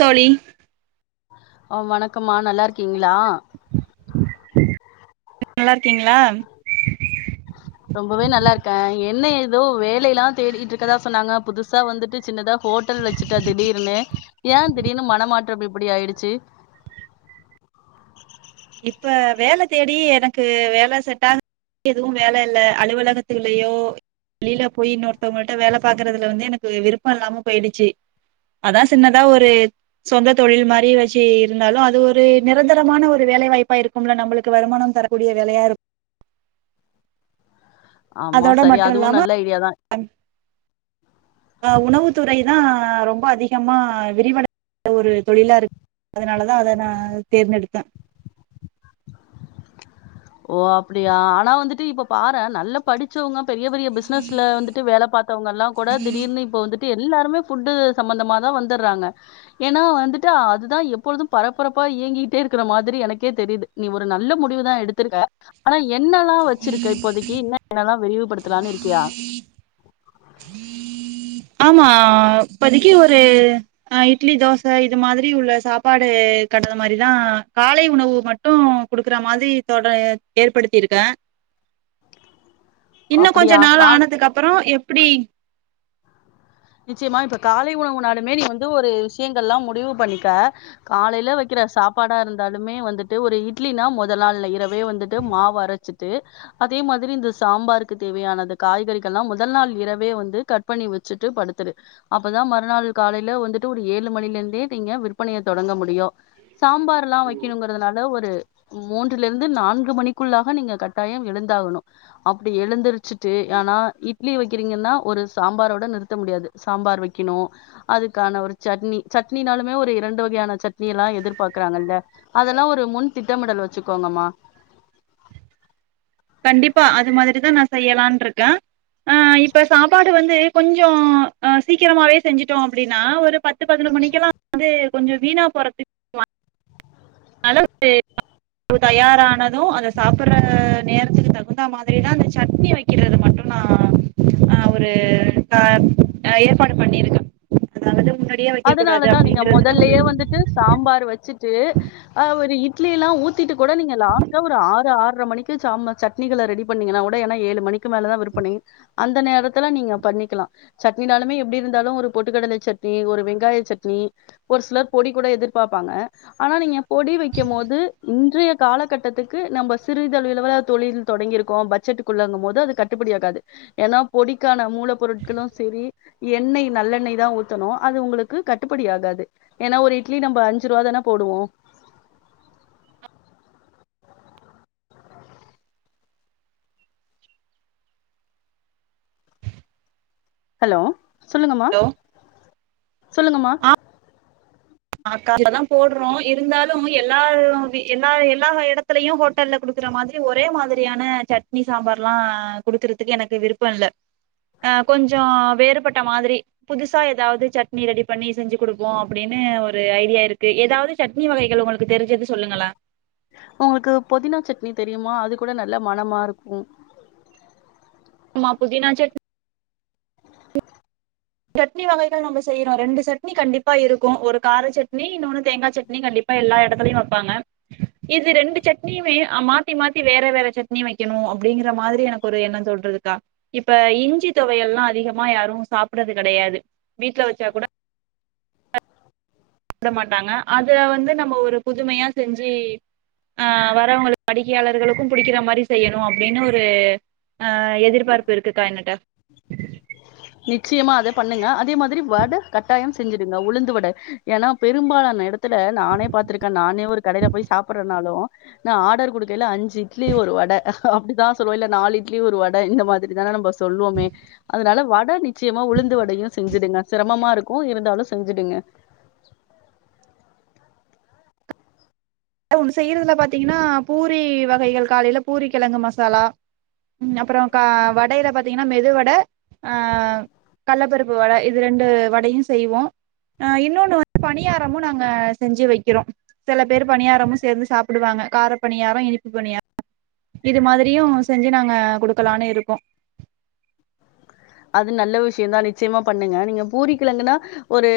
தோழி ஆ வணக்கம்மா நல்லா இருக்கீங்களா நல்லா இருக்கீங்களா ரொம்பவே நல்லா இருக்கேன் என்ன ஏதோ வேலைையெல்லாம் தேடிட்டு இருக்கறதா சொன்னாங்க புதுசா வந்துட்டு சின்னதா ஹோட் ட்டல் வச்சுட்ட திடீர்னு ஏன் திடீர்னு மனமாற்றம் இப்பிடி ஆயிடுச்சு இப்ப வேல தேடி எனக்கு வேல செட் ஆக எதுவும் வேல இல்ல அலுவலகத்துலயோ கீழ போயி இன்னொருத்தவுங்க கிட்ட வேல பாக்குறதுல வந்து எனக்கு விருப்பம் இல்லாம போயிடுச்சு அதான் சின்னதா ஒரு சொந்த தொழில் மாதிரி வச்சு இருந்தாலும் அது ஒரு நிரந்தரமான ஒரு வேலைவாய்ப்பா இருக்கும்ல நம்பளுக்கு வருமானம் தரக்கூடிய வேலையா இருக்கு ஆமா அதோட சரி மட்டு அதுவும் இல்லாம நல்ல ஐடியா தான் அ உணவு துறைதா ரொம்ப அதிகமா விரிவடை ஒரு தொழிலா இருக்கு அதனாலதா அத நா தேர்ந்தெடுத்தே ஓ அப்டியா ஆனா வந்துட்டு இப்ப பாரே நல்ல படிச்சவங்க பெரிய பெரிய பிஸ்னஸ்ல வந்துட்டு வேல பாத்தவங்க எல்லா கூட திடீர்னு இப்ப வந்துட் எல்லாருமே ஃபுட்டு் சம்பந்தமாதா வந்துர்றாங்க ஏன்னா வந்துட்டு அதுதா எப்பொழுது பரபரப்பா இயங்கிட்டே இருக்குற மாதிரி எனக்கே தெரிது நீ ஒரு நல்ல முடிவுதா எடுத் துருக்க ஆனா என்னல்லா வச்சிருக்க இப்போதக்கி என்ன என்னெல்லா விரிவுபடுத்தலான்னு இருக்கியா உஹம் ஆமா இப்பதிக்கு ஒரு அ இட்லி தோச இது மாதிரி உள்ள சாப்பாடு [unintelligible] மாரிதா காலை உணவு மட்டு குடுக்குற மாதிரி தொட ஏற்படுத்திருக்கே இன்னொ கொஞ்ச அப்படியா? நாள் கால் ஆனதுக்கு அப்ற எப்டி நிச்சயமா இப்ப காலை உணவு நாளுமே நீ வந்து ஒரு விஷயங்கள்லா முடிவு பண்ணிக்க காலைல வைக்ற சாப்பாடா இருந்தாலுமே வந்துட்டு ஒரு இட்லினா மொதல் நாள்ல இரவே வந்துட்டு மாவு அரச்சிட்டு அதே மாதிரி இந்த சாம்பாருக்கு தேவையான அந்த காய்கறிகள்லா மொதல் நாள் இரவே வந்து கட் பண்ணி வச்சுட்டு படு துரு அப்பதா மறுநாள் காலைல வந்துட்டு ஒரு ஏழு மணில இருந்தே நீங்க விற்பனைய தொடங்க முடியு சாம்பார்ல்லா வைக்கணுங்கிறதுனால ஒரு மூன்றுல இருந்து நான்கு மணிக்குள்ளாக நீங்க கட்டாயம் எழுந்தா ஆகணு அப்டி எழுந்திருச்சுட்டு ஆனா இட்லி வைக்கிறீங்கன்னா ஒரு சாம்பாரோட நிறுத்த முடியாது சாம்பார் வைக்கணு அதுக்கான ஒரு சட்னி சட்னினாலுமே ஒரு இரண்டு வகையான சட்னி எல்லா எதிர்பா இருக்றாங்கல்ல அதெல்லா ஒரு முன் திட்டமிடல் வச்சுக்கோங்கம்மா கண்டிப்பா அது மாதிரிதா நா செய்யலான்ட்ருக்கே ஆ இப்ப சாப்பாடு வந்து கொஞ்சோ அ சீக்கிரமாவே செஞ்சுட்டோ அப்படின்னா ஒரு பத் பத்து பதினொரு மணிக்கெல்லா வந்து கொஞ்ச வீணா போறது அளவு தயாரானது அத சாப்படுற நேர இதுக்கு தகுந்தா மாதிரிதா இந்த சட்னி வக்கிறது மட்டு நா அ ஒரு அ அ ஏற்பாடு பண்ணிருக்கே அதாவது முன்னாடியே வைக்க கூடாது அதனாலதான் நீங்க அப்டிங்கறதுல்லா ஒரு ச்சு அ ஒரு இட் இட்லிலா ஊத்திட்டு கொட நீங்க லாஸ்டா ஒரு ஆறு ஆர்ற மணிக்கு சாம சட்னிகள ரெடி பண்ணீங்கன்னா கூட ஏன்னா ஏழு மணி க்கு மேலதா விற்பனை அந்த நேரத்துல நீங்க பண்ணிக்கலா சட்னினாலுமே எப்டி இருந்தாலு ஒரு பொட்டுக்கடல சட் னி ஒரு வெங்காய சட்னி ஒரு சிலர் பொடி கூட எதிர்பாப்பாங்க ஆனா நீங்க பொடி வைக்கும் போது இன்றைய காலகட்டத்துக்கு நம்ம சிறுதளவிலவல தொழில் தொடங்கிருக்கோ பட்ஜெட்க்குள்ளங்கும் போது அது கட்டுப்புடியாகாது ஏன்னா பொடிக்கான மூல பொருட்களு சேரி எண்ணெய் நல்லெண்ணெய்தா ஊத் னு அது உங்குளுக்கு கட்டுப்படி ஆகாது ஏன்னா ஒரு இட்லி நம்ம அஞ்சு ருவாதான போடுவோ ஹலோ சொல்லுங்கமா ஹலோ சொல்லுங்கமா அக்கால்லதா போட்ரோ இருந்தாலு எல்லா எல்லா எல்லா எடத்துலயு ஹோட்டல்ல குடுக் குற மாதிரி ஒரே மாதிரியான சட்னி சாம்பார்லா குடுக்கறதுக்கு எனக்கு விருப்ப இல்ல அ கொஞ்சோ வேறுபட்ட மாதிரி புதுசா ஏதாவது சட்னி ரெடி பண்ணி செஞ்சு குடுப்போ அப்டின்னு ஒரு ஐடியா இருக்கு ஏதாவது சட்னி வகைகள் உங்குளுக்கு தெரிஞ்சது சொல்லுங்களே உங்களுக்கு பொதினா சட்னி தெரியுமா அது கூட நல்ல மனமா இருக்கு மா புதினாச்சட் சட்னி வகைகள் நம்ம செய்ரோ ரெண்டு சட்னி கண்டிப்பா இருக்கு ஒரு கார சட்னி இன்னொன்னு தேங்கா சட்னி கண்டிப் பா எல்லா எடத்துலயு வப்பாங்க இது ரெண்டு சட்னியுமே மாத்தி மாத்தி வேற வேற சட்னி வைக்கணு அப்டிங்கற மாதிரி எனக்கொரு எண்ணம் தோன்ரதுக்கா இப்ப இஞ்சி தொவையல்லா அதிகமா யாரும் சாப் டரது கெடையாது வீட்ல வச்சா கூட பிட மாட்டாங்க அத வந்து நம்ம ஒரு புதுமையா செஞ்சு அ வரவங்களுக்கு வாடிக்கையாளர்களுக்கு புடிக்கிறா மாறி செய்யணு அப்டின்னு ஒரு ஆஹ் எதிர்பார்ப்பு இருக்குக்கா என்னுட்ட நிச்சயமா அத பண்ணுங்க அதே மாதிரி வட கட்டாயம் செஞ்சிடுங்க உளுந்து வட ஏன்னா பெரும்பாலான எடத் ல நானே பாத்திருக்கே நானே ஒரு கடைல போய் சாப்றனாலு நா ஆர்டர் கொடுக்கயில அஞ்சு இட்லி ஒரு வ ட அப்டிதா சொல்லுவோ இல்ல நாலு இட்லி ஒரு வட இந்த மாதிரி தானே நம்ம சொல்லுவோமே அதனால வட ட நிச்சயமா உளுந்து வடயு செஞ்சுடுங்க சிரமமா இருக்கு இருந்தாலு செஞ்சுடுங்க ஒண்ணு செய்ரதுல பாத்தீங்கன்னா பூரி வகைகள் காலைல பூரி கெலங்கு மசாலா ம் அப்றோ கா வடையில பாத்தீங்கன்னா மெதுவட ஆ கள்ளப்பருப்பு வட இது ரெண்டு வடயு செய்வோ அ இன்னொன்னு வந்து பணியாரமு நாங்க செஞ்சு வைக்கிறோ சில பேர் பணியாரமு சேந்து சாப்டுவாங்க கார பணியாரோ இனிப்பு பணியாரோ இது மாதிரியு செஞ்சு நாங்க குடுக்கலான்னு இருக்கோ அது நல்ல விஷிய தா நிச்சயமா பண்ணுங்க நீங்க பூரிக்கெலங்குனா ஒரு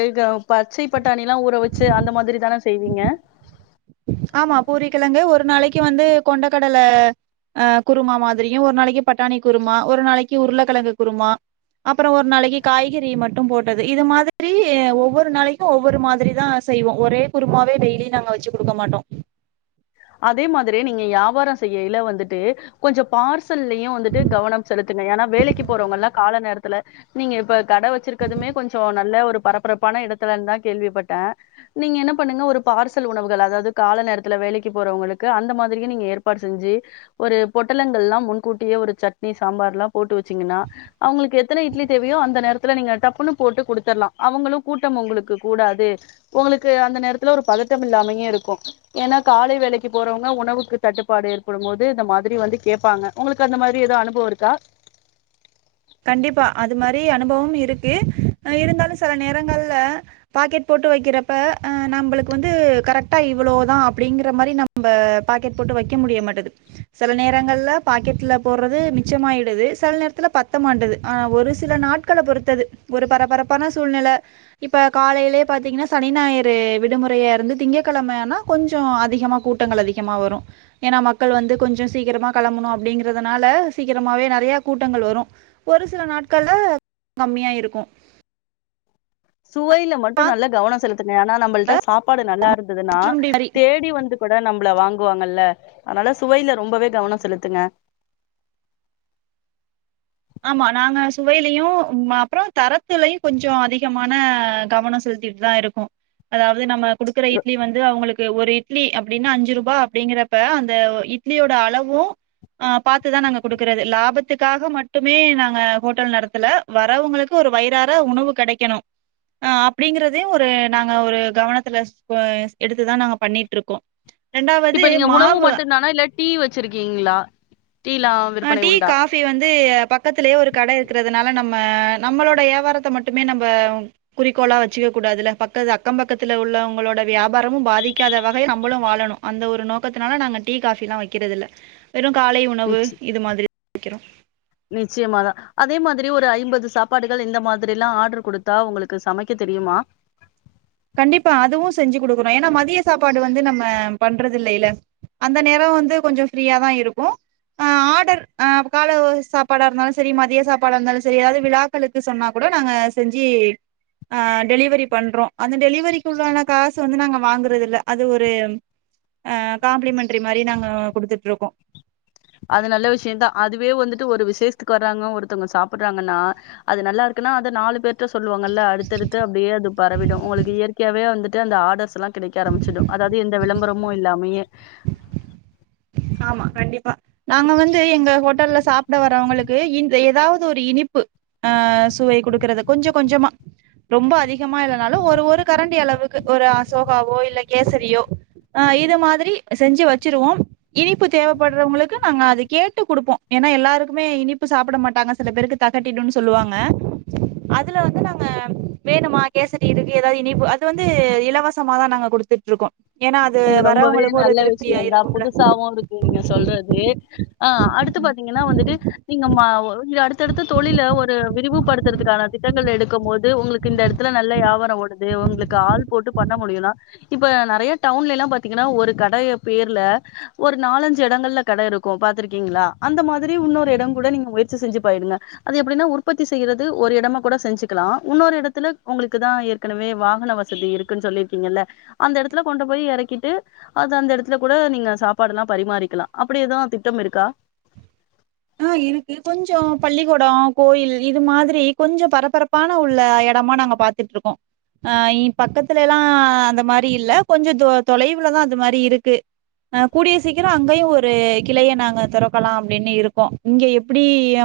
பச்சை பட்டாணிலா ஊற வச்சு அந்த மாதிரி தான செய்வீங்க ஆமா பூரிக்கிலங்கு ஒரு நாளைக்கு வந்து கொண்டக்கடல அ குருமா மாதிரியு ஒரு நாளைக்கு பட்டாணி குருமா ஒரு நாளைக்கு உருளக்கெலங்கு குருமா அப்ரோ ஒரு நாளைக்கு காய்கறி மட்டும் போட்டது இது மாதிரி ஒவ்வொரு நாளைக்கு ஒவ்வொரு மாதிரிதா செய்வோ ஒரே குருமாவே டெய்லி நாங்க வச்சு குடுக்க மாட்டோ அதே மாதிரி நீங்க யாவார செய்யயில வந்துட்டு கொஞ்ச பார்சல்லையு வந்துட்டு கவனம் செலுத்துங் ஏன்னா வேலைக்கு போறவங்கல்லா கால நேரத்துல நீங்க இப்ப கட வச்சிருக்கதுமே கொஞ்ச நல்ல ஒரு பரபரப்பான இடத்துல தான் கேள்விப்பட்டே நீங்க என்ன பண்ணுங்க ஒரு பார்சல் உணவுகள் அதாவது கால நேரத்துல வேலைக் க்கு போரவங்களுக்கு அந்த மாதிரியு நீங்க ஏற்பாடு செஞ்சு ஒரு பொட்டலங்கள்ல்லா முன்கூட்டியே ஒரு சட்னி சாம்பார் ல்லா போட்டு வச்சீங்கன்னா அவங்களுக்கு எத்தன இட்லி தேவயோ அந்த நேரத்துல நீங்க டப்புன்னு போட்டு குடுத்துலா அவங்களு கூட்டம் உங்களுக்கு கூடாது உங்களுக்கு அந்த நேரத்துல ஒரு பதட்டம் இல்லாமயு இருக்கு ஏன்னா காலை வேலைக்கு போரவங்க உணவுக்கு தட்டுப்பாடு ஏற்படும் போது இந்த மாதிரி வந்து கேட்பாங்க உங்களுக்கு அந்த மாதிரி ஏதும் அனுபவம் ருக்கா கண்டிப்பா அது மாறி அனுபவம் இருக்கு இருந்தாலு சில நேரங்கள்ல பாக்கெட் போட் ட்டு வைக்கிறப்ப ஆ நம்மளுக்கு வந்து கரெக்டா இவ்ளோதா அப்படிங்கிற மாரி நம்ம பாக்கெட் போட்டு வைக்க முடிய மாட்டேது சில நேரங்கள்ல பாக்கெட்ல போட்றது மிச்சமாயிடுது சில நேரத்தில பத் த்த மாட்டுது ஆனா ஒரு சில நாட்களை பொறுத்தது ஒரு பரபரப்பான சூழ்நில இப்ப காலையிலயே ப்ப பாத்திங்கன்னா சனி ஞாயிறு விடுமுறையா இருந்து திங்ககிழமையானா கொஞ்ச அதிகமாக கூட்டங்கள் அதிகமாக வரு ஏன்னா மக்கள் வந்து கொஞ்ச சீக்கிரமா கிளம்பணு அப்டிங்கறதுனால சீக்கிரமாவே நறைய கூட்டங்கள் வரு ஒரு சில நாட்கள்ல கம்மியா இருக்கு சுவையில மட்டு நல்லா கவன செலுத்துங்க ஏனா நம்மள்ட சாப்பாடு நல்லா இருந்ததுன்னா சிற்றுண்டி தேடி வந்து கூட நம் ல வாங்குவாங்கல்ல அதனால சுவையில ரொம்பவே கவன செலுத்துங்க [inaudible] ஆமா நாங்க சுவையிலையு அப்றோ தரத்துலையு கொஞ்ச அதிகமான கவன செலு த்திட்டு தா இருக்கு அதாவது நம்ம குடுக்குற இட்லி வந்து அவங்களுக்கு ஒரு இட்லி அப்டின்னா அஞ்சு ரூபா அப்டிங்கறப்ப அந்த இட்லியோட அளவு அ பாத்துதா நாங்க கொடுக்கறது லாபத்துக்காக மட் மட்டுமே நாங்க ஹோட்டல் நடத்துல வரவங்களுக்கு ஒரு வயிறாற உணவு கடைக்கணு ஆ அப்டிங்கறதே ஒரு நாங்க ஒரு கவனத்துல எடுத்துதா நாங்க பண்ணிட்ருக்கோ இப்ப நீங்க உணவு மட்டு தானா இல்ல டீ வச்சிருக்கீங்களா டீலா ஆ விற்பனை டீ உண்டா காபி வந்து பக்கத்திலேயே ஒரு கட இருக்கிற தனால நம்ம நம்மளோட யாவாரத்த மட்டுமே நம்ம குறிக்கோளா வச்சுக்க கூடாதுல பக்கத்து அக்கம்பக் த்துல உள்ளவங்களோட வியாபாரமு பாதிக்காத வகை நம்மளு வாழணு அந்த ஒரு நோக்கத்தினால நாங்க டீ காஃபில்லா வச் வக்கிறது இல்ல வெறு காலை உணவு இது மாதிரி வைக்கிறோ நிச்சயமா தா அதே மாதிரி ஒரு ஐம்பது சாப்பாடுகள் இந்த மாதிரில்லா ஆர்டர் குடுத்தா உங்களுக்கு சமைக்க தெரியுமா கண்டிப்பா அதுவு செஞ்சி குடுக்குறே ஏன்னா மதிய சாப்பாடு வந்து நம்ம பண்றது இல்லல்ல அந்த நேரோ வந்து கொஞ்சோ ஃப்ரீய தா இருக்கு ஆ ஆடர் அ கால சாப்பாடா இருந்தாலு செரி மதிய சாப்பாடா இருந்தாலு செரி எதாவது விழாக்களுக்கு சொன்னா கூட நாங்க செஞ்சி டெலிவரி பண்றோ அந்த டெலிவரிக்கு உள்ளான காசு வந்து நாங்க வாங்குறது இல்ல அது ஒரு ஆ காம்ப்ளிமென்ட்ரி மாரி நாங்க குடுத்துட்டு இருக்கோ அது நல்ல விஷயம் தா அதுவே வந்துட்டு ஒரு விசேஷ க்கு வர்றாங்க ஒருத்தவங்க சாப்புட்றாங்கன்னா அது நல்லா இருக்குன்னா அத நாலு பேர் த சொல்லுவாங்கல்ல அடுத்தடுத்து அப்டியே அது பரவிடு உங்களுக்கு இயற்கையாவவே வந்துட்டு அந்த ஆர்டர்ஸ்லா கிடைக்க ஆரம்பிச்சிடு அதாவது எந்த விளம்பரமும் இல்லாமையே ஆமா கண்டிப்பா நாங்க வந்து எங்க ஹோட்டல்ல சாப்ட வர்றவங்களுக்கு க்கு இந்த ஏதாவது ஒரு இனிப்பு அ சுவை குடுக்கறது கொஞ்ச கொஞ்சமா ரொம்ப அதிகம் மா இல்லனாலு ஒரு ஒரு கரண்டி அளவுக்கு ஒரு அசோகாவோ இல்ல கேசரியோ ஆ இது மாதிரி செஞ்சி வச்சிருவோம் இனிப்பு தேவப்பட்றவங்களுக்கு நாங்க அது கேட்டு குடுப்போம் ஏன்னா எல்லாருக்குமே இனிப்பு சாப்பிட மாட்டாங்க சில பேருக்கு தக்கட்டிடும்னு சொல்லுவாங்க அதுல வந்து நாங்க வேணுமா கேசரி இருக்கு ஏதாவது இனிப்பு அது வந்து இலவசமாதா நாங்க குடு குடுத்துட்டு இருக்கோம் ஏன்னா அது வரவங்களுக்கு ஒரு திருப்தியா இருக்கும்ல தவோ இருக்கு நீங்க சொல்றது ஆ அடுத்து பாத்தீங்கன்னா வந்துட்டு நீங்க ம ஒ அடுத்தடுத்து தொழில்ல ஒரு விரிவுபடுத்துறதுக்கான திட்டங்கள் எடுக்கும் போது உங்களுக்கு இந்த எடத்துல நல்ல வியாபாரம் ஓடுது உங் உங்களுக்கு ஆள் போட்டு பண்ண முடியும்னா இப்ப நறைய டவுன்ல எல்லா பாத்தீங்கன்னா ஒரு கடைய பேர்ல ஒரு நாலஞ்சு இடங்கள்ல கடை இருக்கு பாத்திருக்கீங்களா அந்த மாதிரி உன்னொரு எடோ கூட நீங்க முயற்சி செஞ்சி பாயிடுங்க அது எப்டின்னா உற்பத்தி செய்றது ஒரு எடமா கூட செஞ்சுக்கலா உன்னொரு எடத்துல உங்களுக்கு தா ஏற்கனவே வாகன வசதி இருக்குன்னு சொல்லிருக்கீங்கல அந்த எடத்துல கொண்டு போய் எறக்கிட்டு அது அந்த எடத்துல கூட நீங்க சாப்பாடு எல்லா பரிமாறிக்கலாம் அப்டி ஏதுவு திட்டம் இருக்கா [inaudible] ஆ இருக்கு கொஞ்சோ பள்ளிக்கூடோ கோயில் இது மாதிரி கொஞ்சோ பரபரப்பான உள்ள எட டமா நாங்க பாத்துட்டு இருக்கோம் அ எயா பக்கத்துல எல்லா அந்த மாரி இல்ல கொஞ்சோ தொ தொலைவுலதா அது மாரி இருக்கு அ கூடிய சீக்கிரோ அங்கயு ஒரு கிளைய நாங்க தொறக்கலாம் அப்டின்னு இருக் கோம் இங்க எப்டி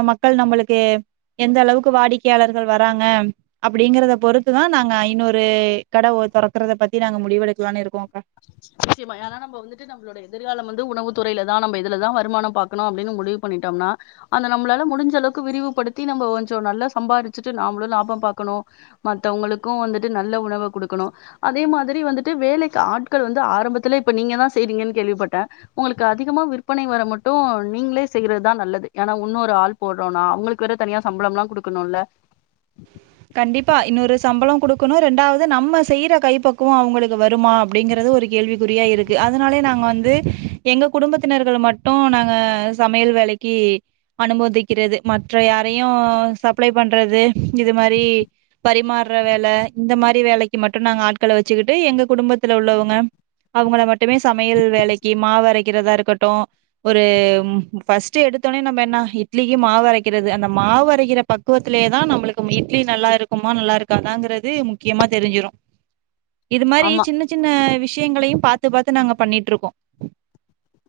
மக்கள் நம்மளுக்கு எந்த அளவுக்கு வாடிக்கையாளர்கள் வராங்க அப்டிங்கறத பொறுத்துதா நாங்க இன்னொரு கடை தொறக்கறத பத்தி நாங்க முடிவெடுக்கலான்னு இருக்கோம் நிச்சயமா ஏனா நம்ம வந்துட்டு நம்மளோட எதிர்காலம் வந்து உணவு துறையில தா நம் இதுல தா வருமானோ பாக்கணு அப்டின்னு முடிவு பண்ணிட்டோம்னா அந்த நம்மலால முடிஞ்சளவுக்கு விரிவுபடுத்தி நம் ம்போ கொஞ்சோ நல்லா சம்பாரிச்சுட்டு நாம்ளு லாபம் பாக்கணு மத்தவங்களுக்கு வந்துட்டு நல்ல உணவ குடுக்கணு அதே மாதிரி வந்துட்டு வேலைக்கு ஆட் கள் வந்து ஆரம்பத்திலே இப்ப நீங்க தா செய்றீங்கன் கேள்விப்பட்டே உங்களுக்கு அதிகமா விற்பனை வர மட்டு நீங்ளே செய்றதுதா நல்லது ஏனா உன்னொரு ஒரு ஆள் போட்றோனா அவங்களுக்கு வேற தனியா சம்பளம்லா குடுக்கணும்ல கண்டிப்பா இன்னொரு சம்பளோ குடுக்கணு ரெண்டாவது நம்ம செய்யற கைப்பக்குவோ அவங்களுக்கு வரு வருமா அப்டிங்கறது ஒரு கேள்விக்குறியா இருக்கு அதனாலே நாங் க வந்து எங்க குடும்பத்தினர்கள்ல மட்டு நாங்க சமையல் வேலைக்கி அனுமதிக்கிற றது மற்ற யாரையு சப்ளை பண்றது இது இது மாரி பரிமார்ற வேல இந்த மாரி வேலைக்கு மட்டு நாங்க ஆட்கள வச்சுக்கிட்டு எங்க குடும்பத்துல உள்ள உள்ளவங்க அவுங்கள மட்டுமே சமையல் வேலைக்கு மாவரைக்கிறதா இருக்கட்டு ஒரு ஃபர்ஸ்ட் எடு எடுத்தோனே நம்ம என்னா இட்லிக்கு மாவரைக்கிறது அந்த மாவரைகிற பக்குவத்திலே தா நம்மளுக் இட்லி நல்லா இருக்குமா நல்லா இருக்காதாங்கிறது முக்கியமா தெரிஞ்சிரு இது மாதிரி ஆமா சின்ன சின்ன விஷயங்களையு பாத்து பாத்து நாங்க பண்ணிட்ருக்கோ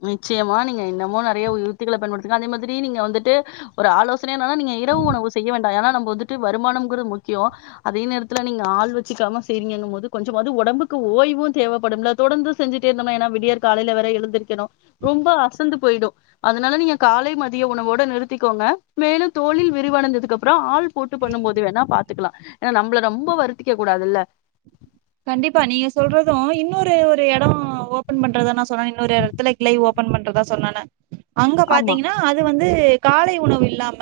நிச்சயமா நீங்க என்னமோ நெறைய உத்திகள பயன்படுத்துங்க அதே மாரி நீங்க வந்துட்டு ஒரு ஆலோச னைனால நீங்க இரவு உணவு செய்ய வேண் ஆனா நம்ம வந்துட்டு வருமானம்கறது முக்கியோ அதே நேரத்தில நீங்க ஆள் வச்சுக்காம செய்ரிங்கனும் போது கொஞ்சமாது ஒ ஒடம்புக்கு ஓய்வு தேவைப்படும்ல தொடர்ந்து செஞ்சுட்டே இருந்தோம்னா ஏன்னா விடியர் காலையில வ எழுந்திருக்கணு ரொம்ப அசந்து போயிடும் அதனால நீங்க காலை மதிய உணவோட நிறுத்திக்கோங்க மேலும் தோழி விரிவானந்ததுக்கு அப்புறமஆள் போட்டு பண்ணும் போது வேணா பாத்துக்கலா ஏன்னா நம்மள ரொம்ப வருத்திக்க கூடாதுல்ல கண்டிப்பா நீங்க சொல்றது இன்னொரு ஒரு எட ஓபன் பண்றத நா சொன்னே இன்னொரு எடத்துல கிளை ஓ ப்பன் பண்றதா சொன்ன அங்க ஆமா. பாத்தீங்கன்னா அது வந்து காலை உணவு இல்லாம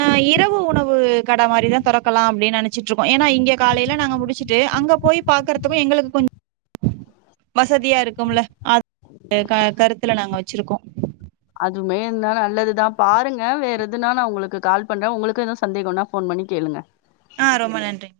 ஆ இரவு உணவு கட மாரிதா தொறக்கலா அப்டின்னு நெனைச்சிட்ருக்கோ ஏன்னா இங்க காலையில நாங்க முடிச்சுட்டு அங்க போய் பாக்குறதுக்கு எங்களுக் கொஞ் வசதியா இருக்கும்ல அ க கருத்துல நாங்க வச்சிருக்கோ அதுமே இருனா நல்லதுதா பாருங்க வேற எதுன்னா நா உங்களுக்கு கால் பண்றே உங்களுக்கு எது சந்தேகம்னா போன் பண்ணி கேளுங்க ஆ ரொம்ப நன்றி